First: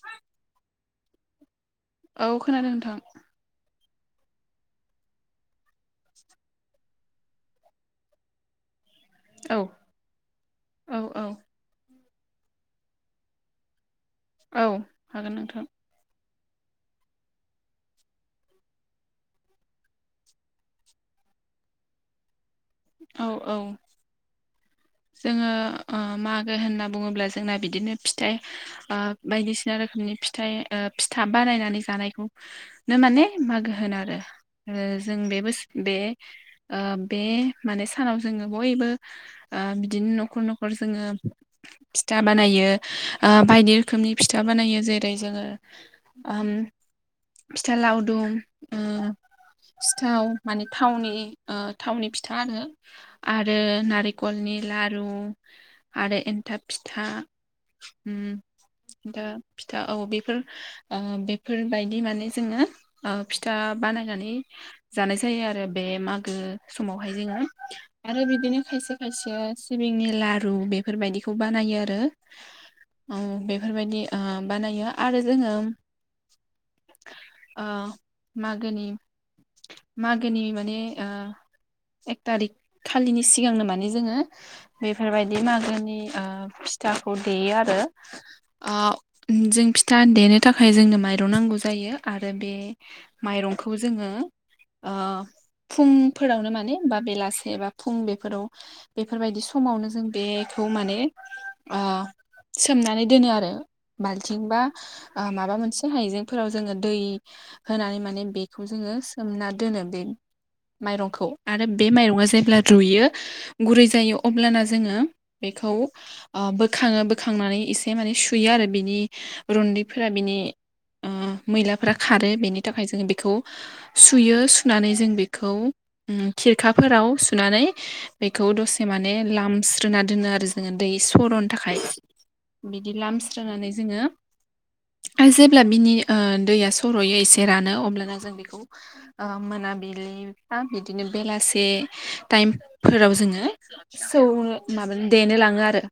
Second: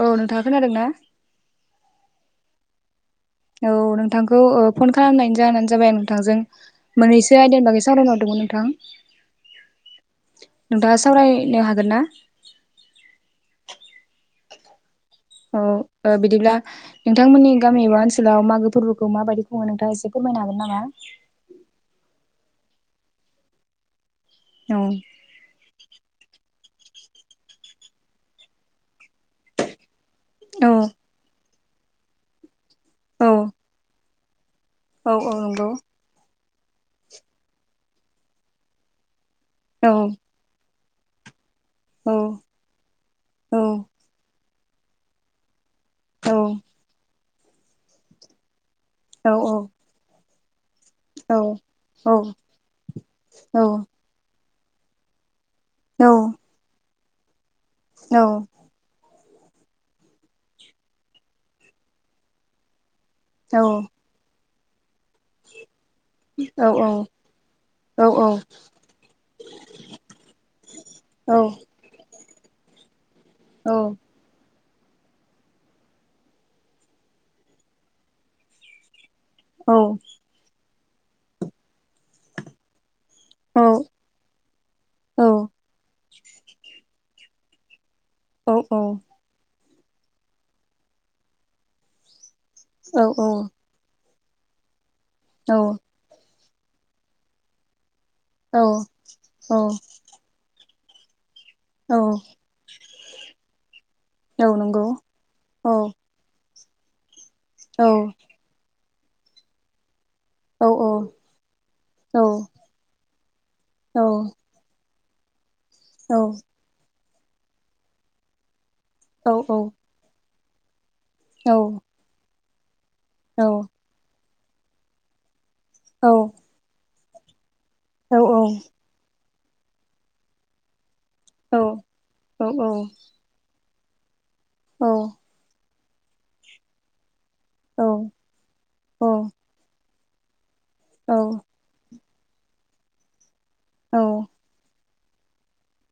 औ नोंथा खोनादों ना औ खोनादों नोंथां औ नोंथांखौ फन खालामनाय जानो जाबाय आं नोंथांजों मोनैसो आयदानि बागै सावरायनो हरदोंमोन नोंथां औ नोंथाङा औ औ सावरायनो हागोन ना? औ हागोन नोंथां औ ओ बिदिब्ला नोंथांमोननि गामि एबा ओनसोलाव मागो फोरबोखौ माबायदि खुङो नोंथां एसे फोरमायनो हागोन नामा? औ औ औ जोङो मागो होनना बुङोब्ला जोंना बिदिनो फिथाइ बायदिसिना रोखोमनि फिथाय औ फिथा बानायनानै जानायखौनो माने औ मागो होनो आरो ओ औ जों औ बे बोस नंगौ बे ओ बे माने सानाव जोङो बयबो ओ औ बिदिनो न'खर न'खर जोङो औ फिथा बानायो ओ औ बायदि रोखोमनि फिथा बानायो जेरै जोङो औ ओम फिथा लावदुम उम औ सिथाव माने थावनि ओ थावनि फिथा आरो आरो नारें खलनि लारु आरो एन्थाब फिथा उम दा फिथा औ बेफोर ओ बेफोरबायदि माने जोङो ओ फिथा औ बानायनानै जानाय जायो आरो बे मागो औ समावहाय जोङो औ आरो बिदिनो खायसे खायसे सिबिंनि लारु बेफोरबायदिखौ बानायो आरो। ओ बेफोरबायदि ओ बानायो आरो जोङो ओ मागोनि मागोनि माने ओ एक थारिक खालिनि सिगांनो माने जोङो बेफोरबायदि मागोनि ओ फिथाखौ देयो आरो। ओ जों फिथा देनो थाखाय जोंनो माइरं नांगौ जायो। आरो बे औ औ माइरंखौ जोङो ओ औ फुं फोरावनो माने बा बेलासे बा फुं बेफोराव औ बेफोरबायदि औ समावनो जों बे खौ माने ओ औ सोमनानै दोनो आरो बाल्थिं औ बा नंगौ ओ माबा औ मोनसे आयजें फोराव जोङो दै औ होनानै माने बेखौ जोङो सोमना दोनो बे औ माइरंखौ आरो बे औ माइरंआ जेब्ला रुइयो गुरै औ जायो अब्ला ब्लाना जोङो बेखौ ओ बोखाङो बोखांनानै एसे माने सुयो आरो बिनि औ रुन्दैफोरा बिनि ओ औ मैलाफोरा खारो बेनि थाखाय जोङो बेखौ औ सुयो सुनानै जों बेखौ औ उम खिरखाफोराव सुनानै बेखौ दसे माने लामस्रोना दोनो आरो जोङो दै सर'नो थाखाय बिदि लामस्रो स्रोनानै जोङो औ आरो जेब्ला बिनि ओ दैया सर'यो एसे रानो अब्लाना जों बेखौ ओ मोनाबि बिलि बा बिदिनो औ बेलासे टाइमफोराव जोङो सौनो माबानो देनो लाङो आरो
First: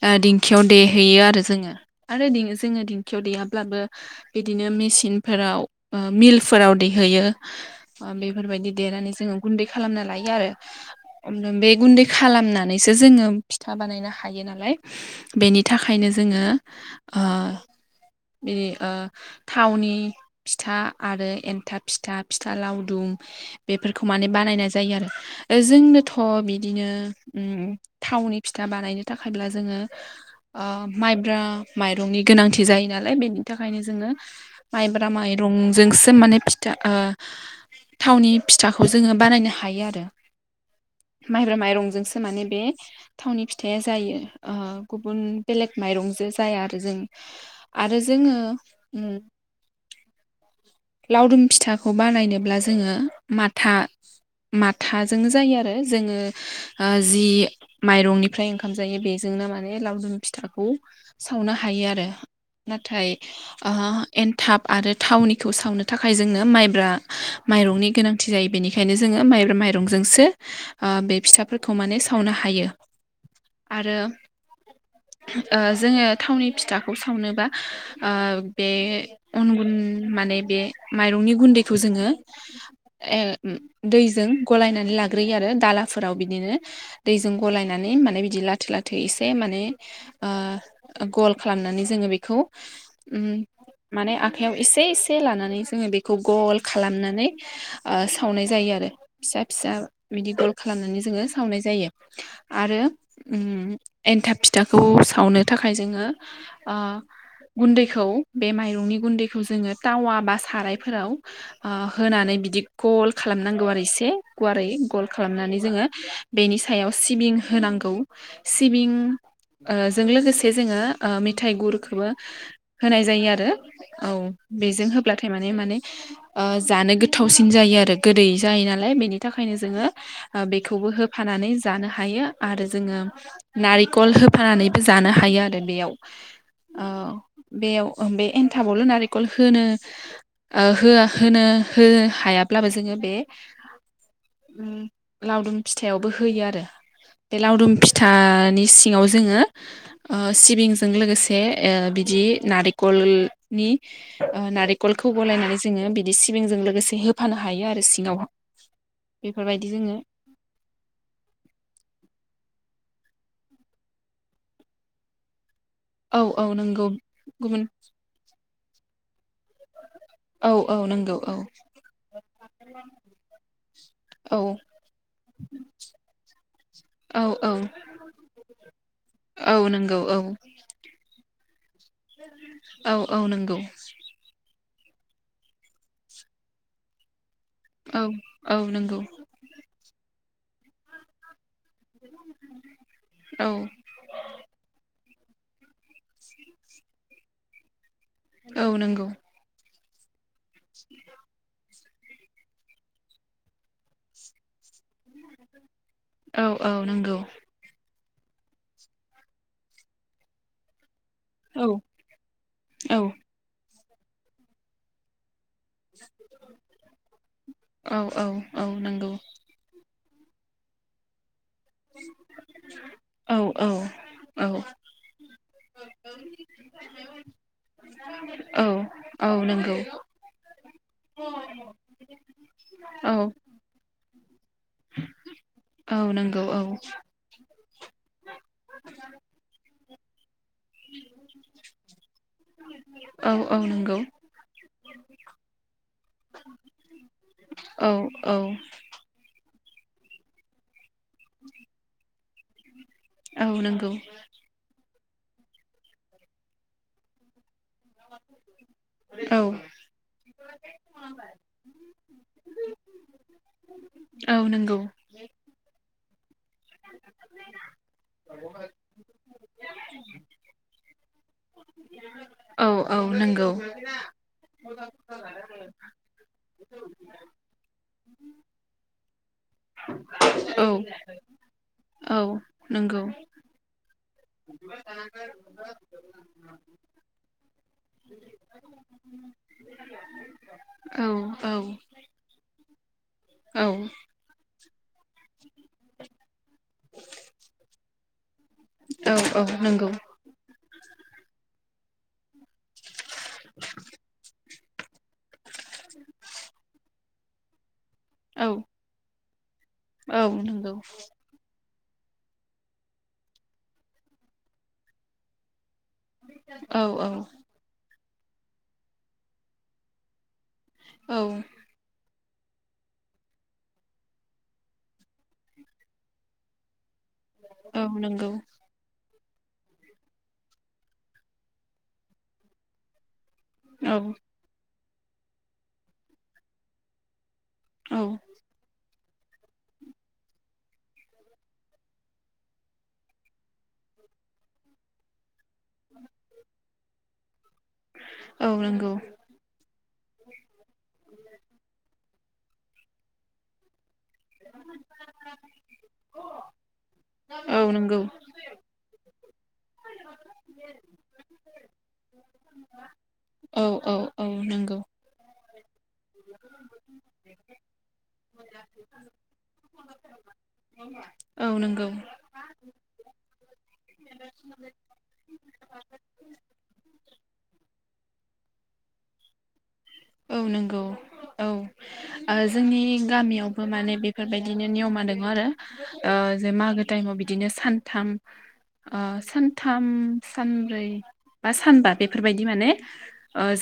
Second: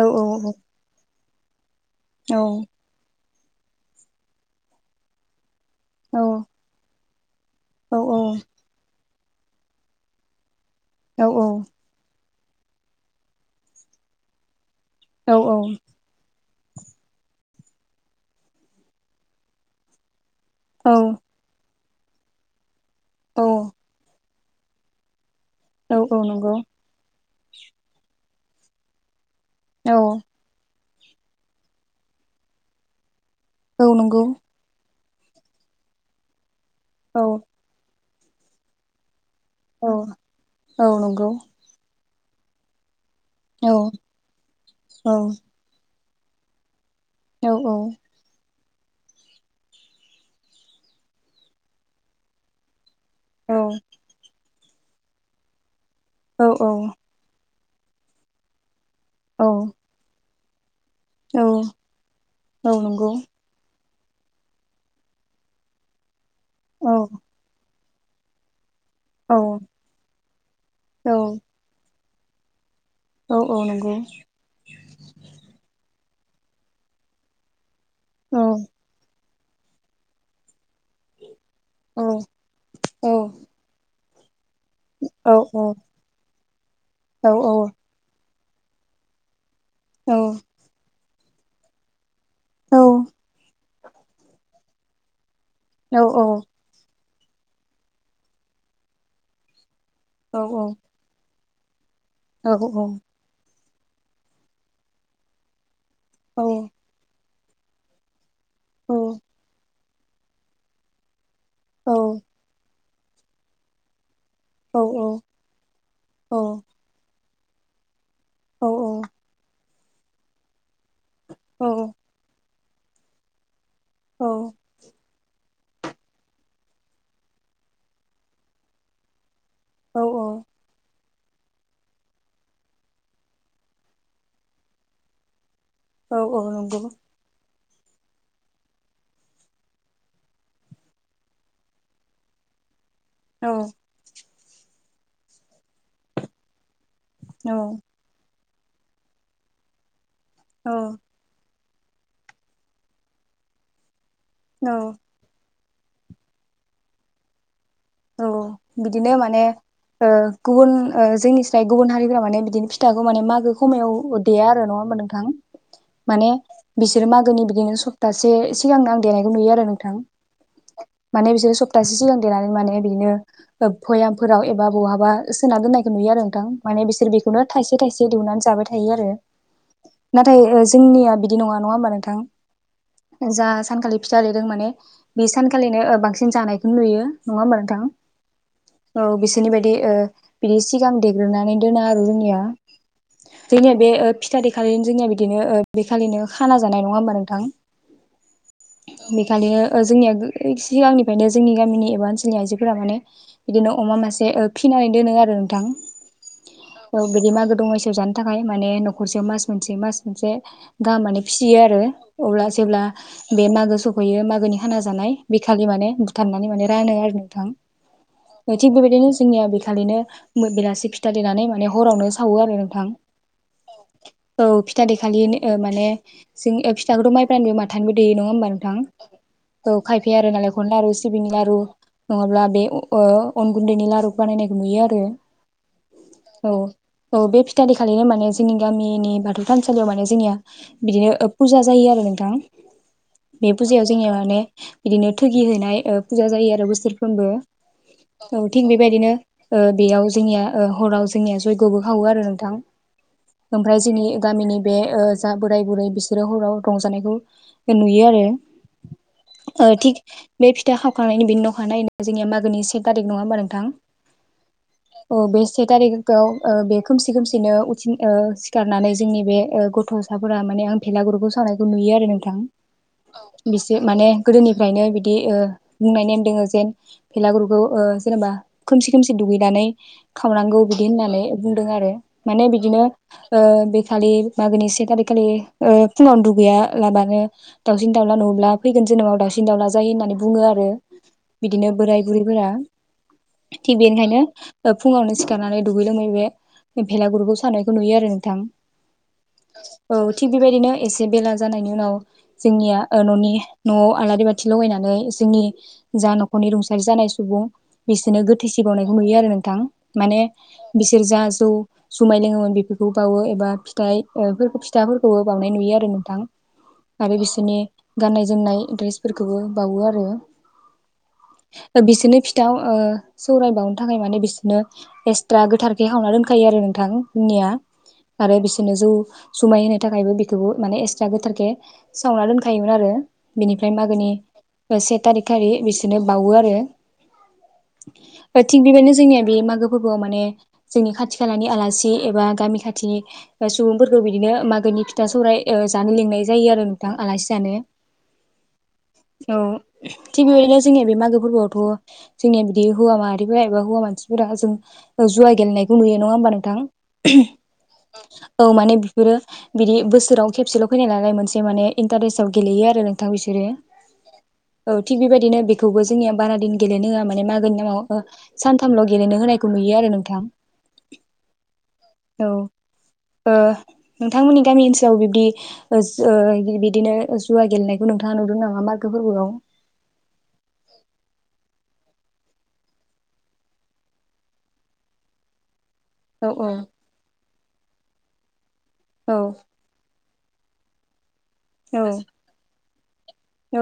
औ ओ नंगौ दिंखियाव देहैयो आरो जोङो। आरो दिं औ जोङो दिंखियाव देयाब्लाबो बिदिनो मेसिनफोराव ओ मिलफोराव देहैयो औ ओ बेफोरबायदि देनानै जोङो गुन्दै खालामना लायो आरो बे गुन्दै खालामनानैसो जोङो फिथा बानायनो हायो नालाय बेनि थाखायनो जोङो ओ बि ओ थावनि फिथा आरो एन्थाब फिथा फिथा लावदुम बेफोरखौ माने बानायनाय जायो आरो ओ जोंनोथ' दिनो उम थावनि फिथा बानायनो थाखायब्ला जोङो ओ माइब्रा माइरंनि गोनांथि जायो नालाय बेनि थाखायनो जोङो नंगौ माइब्रा माइरंजोंसो माने फिथा ओ औ थावनि फिथाखौ जोङो बानायनो हा औ हायो आरो औ नंगौ माइब्रा माइरंजोंसो माने बे थावनि औ फिथाया जायो ओ गुबुन बेलेग माइरंजो जाया आरो जों औ औ। आरो जोङो उम लावदुम फिथाखौ बानायनोब्ला जोङो माथा औ माथाजोंनो जायो आरो जोङो। ओ जि माइरंनिफ्राय ओंखाम जायो औ बेजोंनो औ माने लावदुम फिथाखौ सावनो हायो आरो औ नाथाय नंगौ आ एनथाब आरो थावनिखौ सावनो थाखाय जोंनो माइब्रा औ माइरंनि गोनांथि जायो बेनि खायनो जोङो औ माइब्रा माइरंजोंसो ओ औ बे फिथाफोरखौ माने सावनो हायो। औ औ नंगौ आरो ओ जोङो थावनि फिथाखौ सावनोबा औ ओ बे उन गुन माने बे माइरंनि गुन्दैखौ औ जोङो औ ओ दैजों गलायनानै औ ग्रोयो आरो दालाफोराव बिदिनो औ दैजों गलायनानै माने बिदि लाथो लाथो एसे माने औ ओ गल खालामनानै जोङो बेखौ उम माने आखाइयाव एसे एसे लानानै जोङो औ बेखौ गल खालामनानै ओ सावनाय जायो आरो फिसा फिसा बिदि औ गल औ खालामनानै जोङो सावनाय जायो नंगौ औ आरो उम एन्थाब फिथाखौ सावनो थाखाय जोङो ओह गुन्दैखौ बे माइरंनि गुन्दैखौ जोङो टावा बा सारायफोराव ओ होनानै बिदि गल खालामनांगौ आरो इसे गुवारै गल खालामनानै जोङो बेनि सायाव सिबिं होनांगौ। औ सिबिं ओ जों लोगोसे जोङो ओ मेथाइ गुरखौबो होनाय जायो आरो औ बेजों होब्लाथाय मा ने माने ओ जानो गोथावसिन जायो आरो गोदै जायो नालाय बेनि थाखायनो जोङो ओ बेखौबो होफ फानानै जानो हायो आरो जोङो नारिखल होफानानैबो जानो हायो आरो बेयाव। औ बेयाव बे एन्थाबावल' नारेखल होनो ओ होआ होनो हो हायाब्लाबो जोङो बे औ। उम लावदुम फिथाइयावबो होयो आरो बे लावदुम फि फिथानि सिङाव जोङो ओ सिबिंजों लोगोसे ए ओ बिदि नारिखलनि ओ औ नारिखलखौ गलायनानै जोङो बिदि सिबिंजों लोगोसे होफानो हायो आरो सि औ बिदिनो माने ओ गुबुन ओ जोंनि स्राय गुबुन हारिफ्रा माने बिदिनो फिथाखौ माने मागो खमायाव देया आरो नङा होमबा नोंथां? औ माने औ नंगौ बिसोरो मागोनि गुबुन बिदिनो सप्तासे सिगांनो आं देनायखौ नुयो आरो नोंथां। औ औ नंगौ माने औ बिसोरो सप्तासे सिगां देनानै माने बिदिनो औ पयामफोराव एबा बहाबा सोना दोननायखौ नुयो आरो नोंथां माने बिसोर औ बेखौनो औ थाइसे थाइसे दिहुननानै जाबाय था थायो आरो औ नंगौ औ नाथाय जोंनिया बिदि नङा नङा होमबा नोंथां? औ औ। जा नंगौ सानखालि फिथा लिरदों माने बे सानखालिनो बांसिन जानायखौ नुयो नङा होमबा थां औ नंगौ औ बिसोरनि बायदि ओ बि सिगां देग्रोनानै दोनो आरो जोंनिया औ जोंनिया बे ओ फिथा देखालिनो जोंनिया बिदिनो ओ बे खालिनो खाना जानाय नङा होमबा नोंथां? औ नोंगौ। खालिनो जोंनिया सिगांनिफ्रायनो जोंनि गामिनि एबा ओनसोलनि आइजो फोरा माने बिदिनो अमा मासे ओ फिनानै दोनो आरो नोंथां। औ औ नंगौ बिदि मागो दमासिआव जानो थाखाय माने न'खरसेयाव मास मोनसे मास मोनसे गाहाम माने फिसियो औ आरो अब्ला जेब्ला औ बे मागो सफैयो मागोनि खाना जानाय। बेखालि माने बुथारनानै माने रानो आरो नोंथां। औ औ थिग बेबायदिनो नंगौ जोंनिया बेखालिनो बेलासि फिथा देनानै माने हरावनो सावो आरो नोंथां औ औ [unintelligible] औ फिथा देखालि ओ माने जों ए फिथाखौथ' माइफ्रानोबो माथानिबो देयो नोङा होमबा औ नोंथां? औ नोंगौ [unintelligible] लारु सिबिंनि लारु नङाब्ला बे ओ औ अन गुन्दैनि लारु बानायनायखौ नुयो आरो औ नोंगौ औ। औ बे फिथा देखालिनो माने जोंनि गामिनि बाथौ थानसालियाव माने जोंनिया बिदिनो फुजा जायो आरो नोंथां। औ बे औ फुजायाव नंगौ जोंङो माने बिदिनो थोगि होनाय फुजा जायो आरो बोसोरफ्रोमबो। औ थिग बेबायदिनो ओ बेयाव जोंनिया ओ हराव जोंनिया जयग'बो खावो आरो नोंथां औ ओमफ्राय नंगौ जोंनि गामिनि बे ओ जा बोराय बुरै बिसोरो हराव रंजानायखौ नुयो आरो औ ओ थिग बे फिथा खावखांनायनि बेनि [unintelligible] नि सेग थारिख नङा होमबा नोंथां औ नंगौ [inaudible] अ बे से थारिखौ ओ बे खोमसि खोमसिनो उथि ओ सिखारनानै जोंनि बे गथ'साफोरा माने आं भेलागुरुखौ सावनायखौ नुयो आरो नों थां औ औ नंगौ औ नंगौ [unintelligible] बिसे माने गोदोनिफ्रायनो बिदि ओ बुंनायनेम दोङ जेन फेलागुरुखौ ओ जेनेबा खोमसि खोमसि दुगैनानै औ खावनांगौ औ बिदि होननानै बुंदों आरो औ माने बिदिनो ओ बेखालि मागोनि से थारिग खालि ओ फुङावनो दुगैया लाबानो दाउसिन दाउला नुब्ला फैगोन जोनोमाव दाउसिन दाउला जायो होननानै बुङो आरो ओम औ बिदिनो बोराय बुरैफोरा थिग बेनिखायनो फुङावनो सिखारनानै दुगैलोमो बे भेलागुरुखौ साननायखौ नुयो आरो नोंथां औ नंगौ [unintelligible] औ थिग बेबायदिनो एसे बेला जानायनि उनाव जोंनिया ओ न'नि न'आव आलारि बाथि थि लगायनानै जोंनि जा न'खरनि रुंसारि जानाय सुबुं बिसोरनो औ गोथै सि बावनाय नुयो आरो नोंथां माने औ नंगौ औ बिसोर जा जौ जुमाय लोङोमोन बेफोरखौ बावो एबा फिथाइ ओ फोरखौ फिथाफोरखौबो बावनाय नुयो आरो नों थां औ आरो औ बिसिनि गाननाय जोमनाय द्रेसफोरखौबो बावो आरो औ बिसोनो फिथाव ओ सौराय बावनो थाखाय माने बिसनो एसट्रा गोथारखे हावना दोनखायो आरो नोंथां निया औ नंगौ आरो बिस नो जौ जुमाय होनो थाखायबो बेखौबो माने एसट्रा गोथारखे सावना दोनखायोमोन आरो बिनिफ्राय औ मागोनि से थारिखारि बिसोरनो बावो आरो औ थिग बेबायदिनो जोंनिया बे मागो फोबबोआव माने जोंनि खाथि खालानि आलासि एबा गामि खाथिनि सुबुंफोरखौ बिदिनो मागोनि फि था सौराय जानो लोंनाय जायो आरो नोंथां आलासि जानो औ नोंगौ औ [unintelligible] थिग बेबायदिनो जोंनिया बे मागो फोरबोआवथ' जोंनिया बिदि हौवा माहारिफोरा एबा हौवा मानसि [unintelligible] जों जुवा गेलेनायखौ नुयो नङा होमबा नोंथां औ नंगौ [unintelligible] औ माने बेफोरो बिदि बोसोराव खेबसेल' फैनाय नालाय मोनसे माने इन्टारेस्टआव गेलेयो आरो नोंथां बिसोरो औ औ औ नों औ थिग बेबायदिनो बे खौबो जोंनिया बारादिन गेलेनो होआ माने मागोनि नामाव सानथामल' गेलेनो होनायखौ नुयो आरो नोंथां औ नोंगौ औ ओ नोंथांमोननि गामि ओनसो औ बिबदि ओ जोओ बिदिनो जुवा गेलेनायखौ नोंथाङा नुदों नामा मागो फोरबोआव? औ नोंगौ औ आ जोंनि गामियावबो माने बेफोरबायदिनो नियमा दङ आरो ओ औ जे मागो टाइमाव बिदिनो सानथाम ओ औ सा थाम सानब्रै बा औ सानबा बेफोरबायदि माने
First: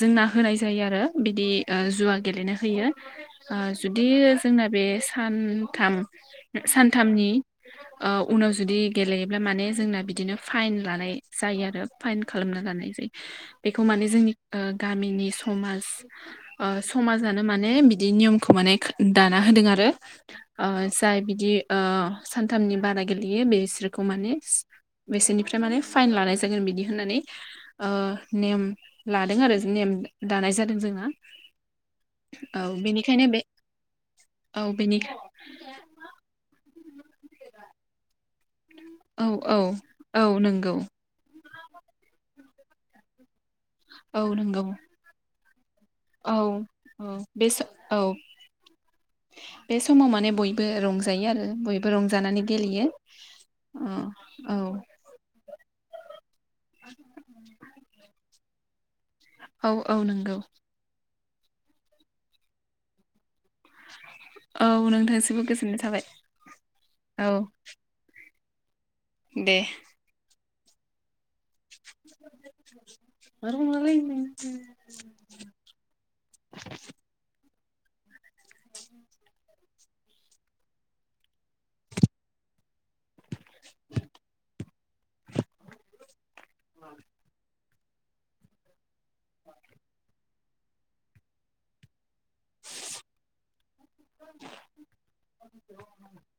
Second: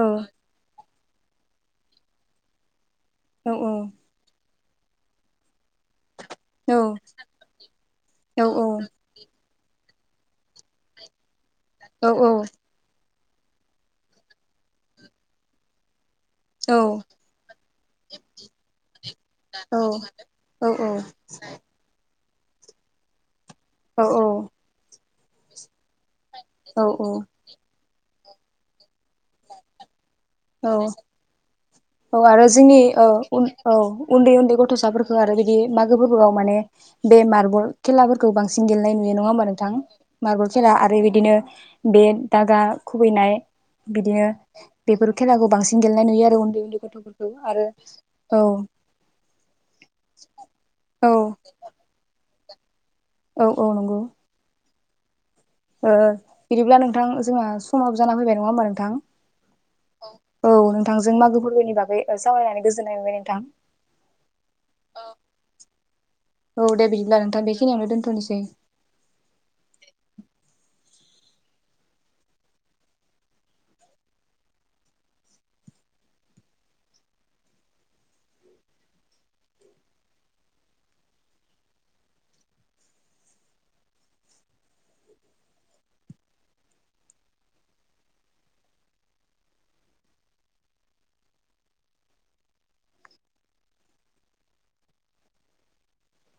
जोंना होनाय जायो आरो बिदि जुवा गेलेनो होयो औ ओ जुदि जोंना बे सानथाम सानथामनि औ उनाव जुदि गेले अब्ला माने जोंना बिदिनो फाइन लानाय जायो आरो औ फाइन खालामना लानाय जायो। बेखौ माने जोंनि ओ गामिनि समाज ओ औ समाजानो माने बिदि नियमखौ माने दाना होदों औ आरो औ ओ जाय बिदि ओ सानथामनि बारा गेलेयो बेसोरखौ औ माने बेसिनिफ्राय माने फाइन लानाय जागोन बिदि औ होननानै आ नेम लादों आरो नेम दानाय औ जादों जोंहा औ आरो जोंनि औ बेनिखायनो बे उन्दै उन्दै औ बेनि गथ'साफोरखौ आरो बिदि मागो फोरबोयाव माने बे मार्बल खेलाफोरखौ बांसिन गेलेनाय नुयो नङा औ होमबा औ नोंथां औ मार्बल खेला नंगौ आरो बिदिनो बे दागा खुबैनाय औ बिदिनो नंगौ बेफोर खेलाखौ बांसिन गेलेनाय नुयो आरो औ उन्दै उन्दै औ गथ'फोरखौ बे आरो औ ओ बे समाव माने बयबो औ रंजायो आरो बयबो रंजानानै गेलेयो। औ औ नंगौ। औ बिदिब्ला नोंथां जोंना समाबो जाना फैबाय नङा होमबा नोंथां? औ औ नंगौ औ नोंथांजों मागो फोरबोनि बागै सावरायनानै गोजोननाय मोनबाय नोंथां। औ नोंथांनिसिमबो गोजोननाय थाबाय। औ दे बिदिब्ला औ नोंथां बेखिनियावनो दोनथ'नोसै। दे। [unintelligible] [inaudible] [inaudible]